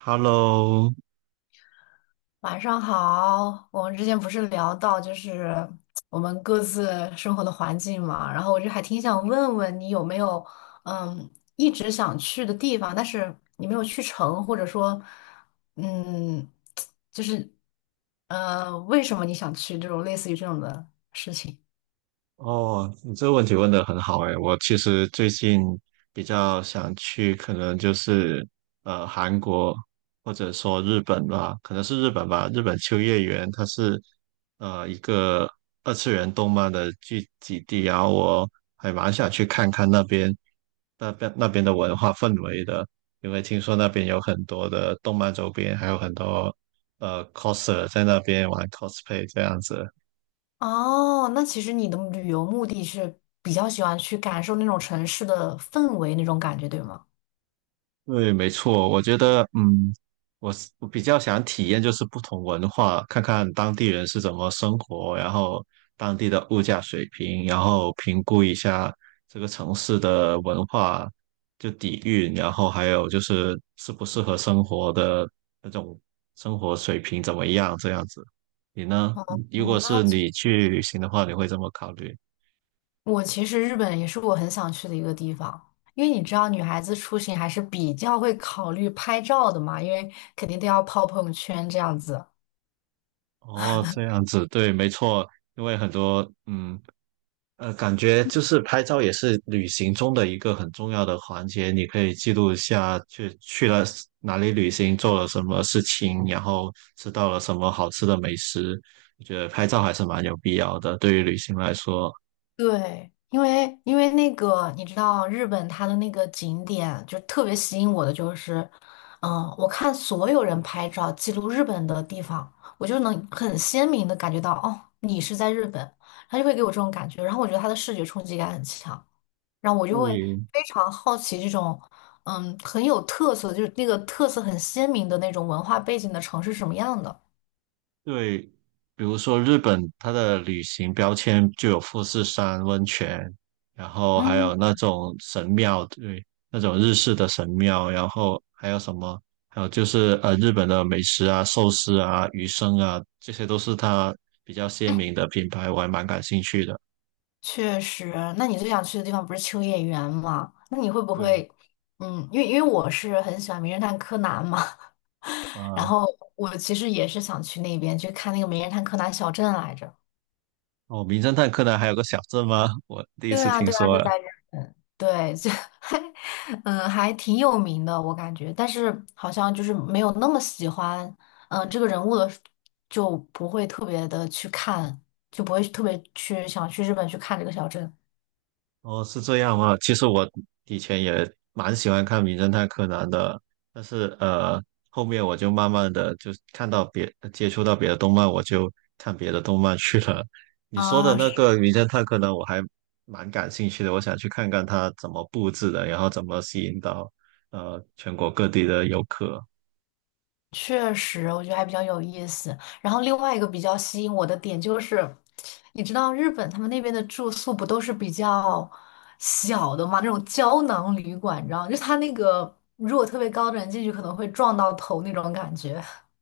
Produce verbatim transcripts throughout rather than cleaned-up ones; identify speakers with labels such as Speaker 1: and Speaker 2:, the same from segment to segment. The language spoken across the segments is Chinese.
Speaker 1: Hello，
Speaker 2: 晚上好，我们之前不是聊到就是我们各自生活的环境嘛，然后我就还挺想问问你有没有嗯一直想去的地方，但是你没有去成，或者说嗯就是呃为什么你想去这种类似于这种的事情？
Speaker 1: 哦，你这个问题问得很好诶，我其实最近比较想去，可能就是呃韩国或者说日本吧，可能是日本吧。日本秋叶原它是呃一个二次元动漫的聚集地，然后我还蛮想去看看那边那边那边的文化氛围的，因为听说那边有很多的动漫周边，还有很多呃 coser 在那边玩 cosplay 这样子。
Speaker 2: 哦，那其实你的旅游目的是比较喜欢去感受那种城市的氛围那种感觉，对吗？
Speaker 1: 对，没错，我觉得，嗯，我是我比较想体验就是不同文化，看看当地人是怎么生活，然后当地的物价水平，然后评估一下这个城市的文化就底蕴，然后还有就是适不适合生活的那种生活水平怎么样，这样子。你呢？
Speaker 2: 哦，
Speaker 1: 如果
Speaker 2: 那
Speaker 1: 是
Speaker 2: 其
Speaker 1: 你去旅行的话，你会这么考虑？
Speaker 2: 我其实日本也是我很想去的一个地方，因为你知道女孩子出行还是比较会考虑拍照的嘛，因为肯定都要泡朋友圈这样子。
Speaker 1: 哦，这样子，对，没错，因为很多，嗯。呃，感觉就是拍照也是旅行中的一个很重要的环节，你可以记录一下去去了哪里旅行，做了什么事情，然后吃到了什么好吃的美食。我觉得拍照还是蛮有必要的，对于旅行来说。
Speaker 2: 对，因为因为那个你知道日本它的那个景点就特别吸引我的就是，嗯，我看所有人拍照记录日本的地方，我就能很鲜明的感觉到，哦，你是在日本，他就会给我这种感觉，然后我觉得它的视觉冲击感很强，然后我就会
Speaker 1: 对，
Speaker 2: 非常好奇这种，嗯，很有特色，就是那个特色很鲜明的那种文化背景的城市是什么样的。
Speaker 1: 对，比如说日本，它的旅行标签就有富士山温泉，然后还有
Speaker 2: 嗯。
Speaker 1: 那种神庙，对，那种日式的神庙，然后还有什么？还有就是呃，日本的美食啊、寿司啊、鱼生啊，这些都是它比较鲜明的品牌，我还蛮感兴趣的。
Speaker 2: 确实，那你最想去的地方不是秋叶原吗？那你会不
Speaker 1: 对，
Speaker 2: 会，嗯，因为因为我是很喜欢《名侦探柯南》嘛，然
Speaker 1: 啊、
Speaker 2: 后我其实也是想去那边去看那个《名侦探柯南》小镇来着。
Speaker 1: 哦，名侦探柯南还有个小镇吗？我第一
Speaker 2: 对
Speaker 1: 次
Speaker 2: 啊，
Speaker 1: 听
Speaker 2: 对啊，
Speaker 1: 说，
Speaker 2: 就在日本。对，就，还，嗯，还挺有名的，我感觉，但是好像就是没有那么喜欢，嗯，这个人物的，就不会特别的去看，就不会特别去想去日本去看这个小镇。
Speaker 1: 哦，是这样吗？其实我以前也蛮喜欢看《名侦探柯南》的，但是呃，后面我就慢慢的就看到别接触到别的动漫，我就看别的动漫去了。你说的
Speaker 2: 啊，
Speaker 1: 那个《名侦探柯南》，我还蛮感兴趣的，我想去看看它怎么布置的，然后怎么吸引到呃全国各地的游客。
Speaker 2: 确实，我觉得还比较有意思。然后另外一个比较吸引我的点就是，你知道日本他们那边的住宿不都是比较小的嘛，那种胶囊旅馆，你知道吗，就是它那个如果特别高的人进去可能会撞到头那种感觉。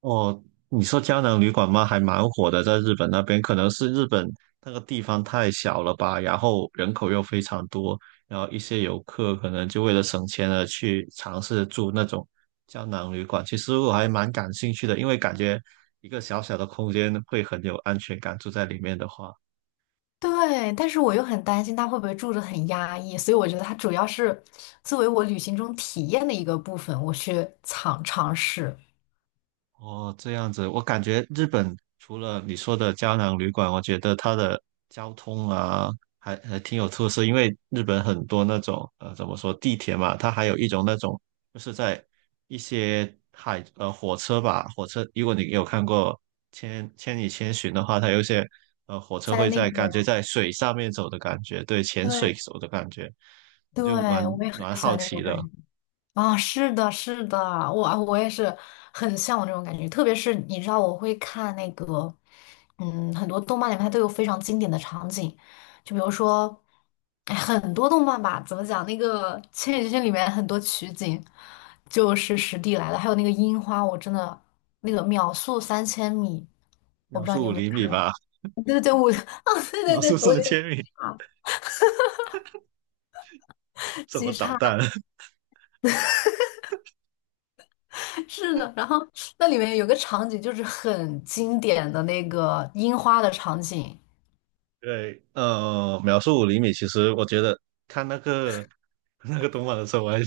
Speaker 1: 哦，你说胶囊旅馆吗？还蛮火的，在日本那边，可能是日本那个地方太小了吧，然后人口又非常多，然后一些游客可能就为了省钱而去尝试住那种胶囊旅馆。其实我还蛮感兴趣的，因为感觉一个小小的空间会很有安全感，住在里面的话。
Speaker 2: 对，但是我又很担心他会不会住着很压抑，所以我觉得它主要是作为我旅行中体验的一个部分，我去尝尝试
Speaker 1: 哦，这样子，我感觉日本除了你说的胶囊旅馆，我觉得它的交通啊，还还挺有特色。因为日本很多那种呃，怎么说地铁嘛，它还有一种那种，就是在一些海呃火车吧，火车，如果你有看过千《千与千寻》的话，它有一些呃火车
Speaker 2: 在
Speaker 1: 会
Speaker 2: 那
Speaker 1: 在
Speaker 2: 个，
Speaker 1: 感觉在水上面走的感觉，对，潜水
Speaker 2: 对
Speaker 1: 走的感觉，
Speaker 2: 对，
Speaker 1: 就蛮
Speaker 2: 我也很
Speaker 1: 蛮
Speaker 2: 喜
Speaker 1: 好
Speaker 2: 欢这
Speaker 1: 奇
Speaker 2: 种感
Speaker 1: 的。
Speaker 2: 觉。啊，是的，是的，我我也是很向往这种感觉，特别是你知道，我会看那个，嗯，很多动漫里面它都有非常经典的场景，就比如说，哎很多动漫吧，怎么讲，那个《千与千寻》里面很多取景就是实地来的，还有那个樱花，我真的那个秒速三千米，我
Speaker 1: 秒
Speaker 2: 不知道你
Speaker 1: 速
Speaker 2: 有
Speaker 1: 五
Speaker 2: 没有
Speaker 1: 厘米
Speaker 2: 看
Speaker 1: 吧，
Speaker 2: 过，对对对，我，啊，对对
Speaker 1: 秒速
Speaker 2: 对，我
Speaker 1: 上
Speaker 2: 有点。
Speaker 1: 千米，
Speaker 2: 啊
Speaker 1: 怎么
Speaker 2: 极
Speaker 1: 导
Speaker 2: 差，
Speaker 1: 弹？
Speaker 2: 是的，然后那里面有个场景就是很经典的那个樱花的场景，
Speaker 1: 对，呃，秒速五厘米，其实我觉得看那个 那个动画的时候，我还蛮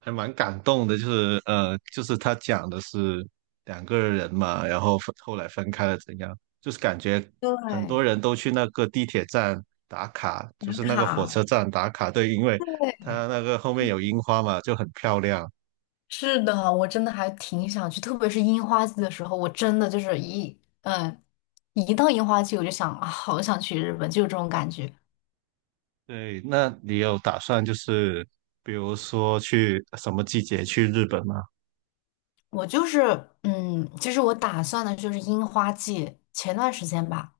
Speaker 1: 还蛮感动的，就是呃，就是他讲的是两个人嘛，然后分后来分开了怎样，就是感觉很多
Speaker 2: 对，
Speaker 1: 人都去那个地铁站打卡，
Speaker 2: 打
Speaker 1: 就是那个火
Speaker 2: 卡，
Speaker 1: 车站打卡，对，因为他
Speaker 2: 对，
Speaker 1: 那个后面有樱花嘛，就很漂亮。
Speaker 2: 是的，我真的还挺想去，特别是樱花季的时候，我真的就是一嗯，一到樱花季我就想啊，好想去日本，就有这种感觉。
Speaker 1: 对，那你有打算就是比如说去什么季节去日本吗？
Speaker 2: 我就是嗯，其实我打算的就是樱花季前段时间吧。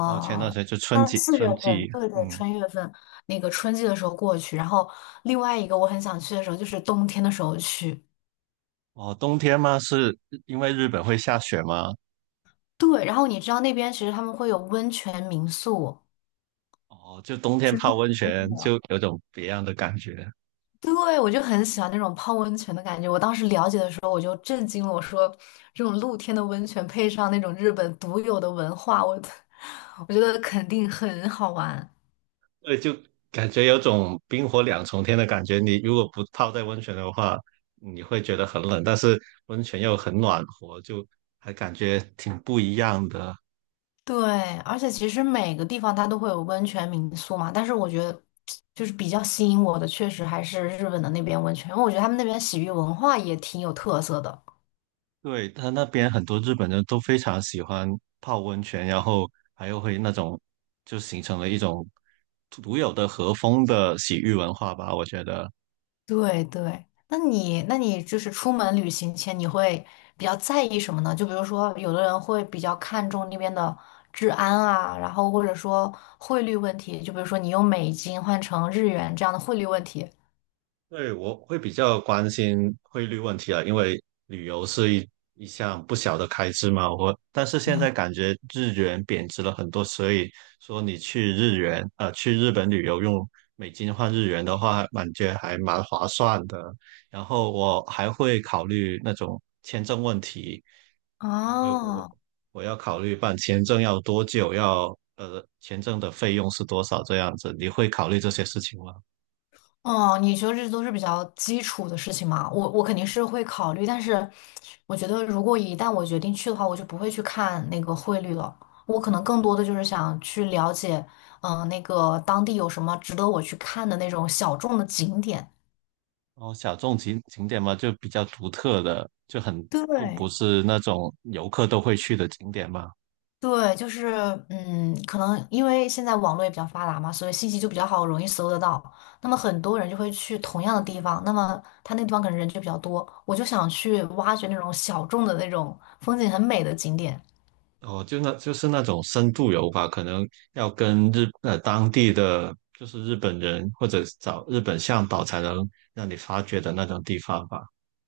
Speaker 1: 哦，前段时间就春
Speaker 2: 但
Speaker 1: 季，
Speaker 2: 四月
Speaker 1: 春
Speaker 2: 份，
Speaker 1: 季，
Speaker 2: 对对，
Speaker 1: 嗯。
Speaker 2: 春月份那个春季的时候过去，然后另外一个我很想去的时候就是冬天的时候去。
Speaker 1: 哦，冬天吗？是因为日本会下雪吗？
Speaker 2: 对，然后你知道那边其实他们会有温泉民宿，
Speaker 1: 哦，就冬天
Speaker 2: 是露
Speaker 1: 泡温
Speaker 2: 天
Speaker 1: 泉就
Speaker 2: 的。
Speaker 1: 有种别样的感觉，
Speaker 2: 对，我就很喜欢那种泡温泉的感觉。我当时了解的时候，我就震惊了，我说这种露天的温泉配上那种日本独有的文化，我 我觉得肯定很好玩。
Speaker 1: 对，就感觉有种冰火两重天的感觉。你如果不泡在温泉的话，你会觉得很冷，但是温泉又很暖和，就还感觉挺不一样的。
Speaker 2: 对，而且其实每个地方它都会有温泉民宿嘛，但是我觉得就是比较吸引我的，确实还是日本的那边温泉，因为我觉得他们那边洗浴文化也挺有特色的。
Speaker 1: 对，他那边很多日本人都非常喜欢泡温泉，然后还有会那种就形成了一种独有的和风的洗浴文化吧，我觉得。
Speaker 2: 对对，那你那你就是出门旅行前你会比较在意什么呢？就比如说有的人会比较看重那边的治安啊，然后或者说汇率问题，就比如说你用美金换成日元这样的汇率问题。
Speaker 1: 对，我会比较关心汇率问题啊，因为旅游是一一项不小的开支嘛。我但是现在感觉日元贬值了很多，所以说你去日元呃去日本旅游用美金换日元的话，感觉还蛮划算的。然后我还会考虑那种签证问题，因为我
Speaker 2: 哦，
Speaker 1: 我要考虑办签证要多久，要呃签证的费用是多少这样子。你会考虑这些事情吗？
Speaker 2: 哦，你觉得这都是比较基础的事情嘛？我我肯定是会考虑，但是我觉得如果一旦我决定去的话，我就不会去看那个汇率了。我可能更多的就是想去了解，嗯、那个当地有什么值得我去看的那种小众的景点。
Speaker 1: 哦，小众景景点嘛，就比较独特的，就很不不
Speaker 2: 对，
Speaker 1: 是那种游客都会去的景点嘛。
Speaker 2: 对，就是嗯，可能因为现在网络也比较发达嘛，所以信息就比较好，容易搜得到。那么很多人就会去同样的地方，那么他那个地方可能人就比较多，我就想去挖掘那种小众的那种风景很美的景点。
Speaker 1: 哦，就那就是那种深度游吧，可能要跟日呃当地的就是日本人或者找日本向导才能让你发掘的那种地方吧。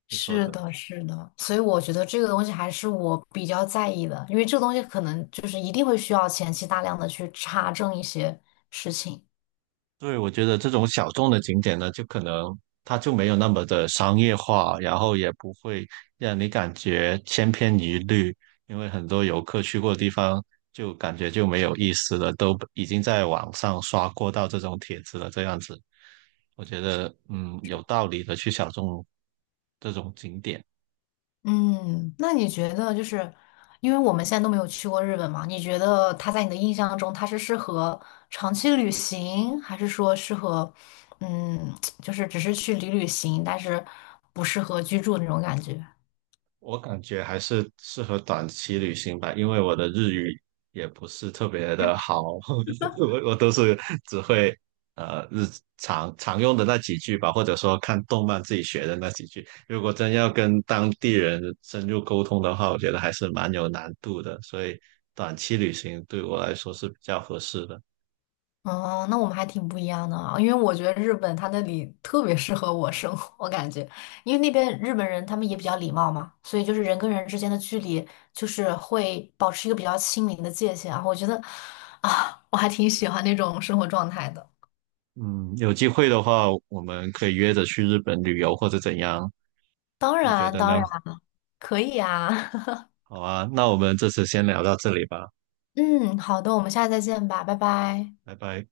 Speaker 1: 你说
Speaker 2: 是
Speaker 1: 的。
Speaker 2: 的，是的，所以我觉得这个东西还是我比较在意的，因为这个东西可能就是一定会需要前期大量的去查证一些事情。
Speaker 1: 对，我觉得这种小众的景点呢，就可能它就没有那么的商业化，然后也不会让你感觉千篇一律，因为很多游客去过的地方就感觉就没有意思了，都已经在网上刷过到这种帖子了，这样子，我觉得嗯有道理的去小众这种景点。
Speaker 2: 嗯，那你觉得就是，因为我们现在都没有去过日本嘛，你觉得它在你的印象中，它是适合长期旅行，还是说适合，嗯，就是只是去旅旅行，但是不适合居住那种感觉？
Speaker 1: 我感觉还是适合短期旅行吧，因为我的日语也不是特别的好，我我都是只会呃日常常用的那几句吧，或者说看动漫自己学的那几句。如果真要跟当地人深入沟通的话，我觉得还是蛮有难度的，所以短期旅行对我来说是比较合适的。
Speaker 2: 哦，那我们还挺不一样的啊，因为我觉得日本它那里特别适合我生活，我感觉，因为那边日本人他们也比较礼貌嘛，所以就是人跟人之间的距离就是会保持一个比较亲民的界限啊，我觉得啊，我还挺喜欢那种生活状态的。
Speaker 1: 嗯，有机会的话，我们可以约着去日本旅游或者怎样，
Speaker 2: 当
Speaker 1: 你觉
Speaker 2: 然，
Speaker 1: 得
Speaker 2: 当然
Speaker 1: 呢？
Speaker 2: 可以啊，
Speaker 1: 好啊，那我们这次先聊到这里吧，
Speaker 2: 嗯，好的，我们下次再见吧，拜拜。
Speaker 1: 拜拜。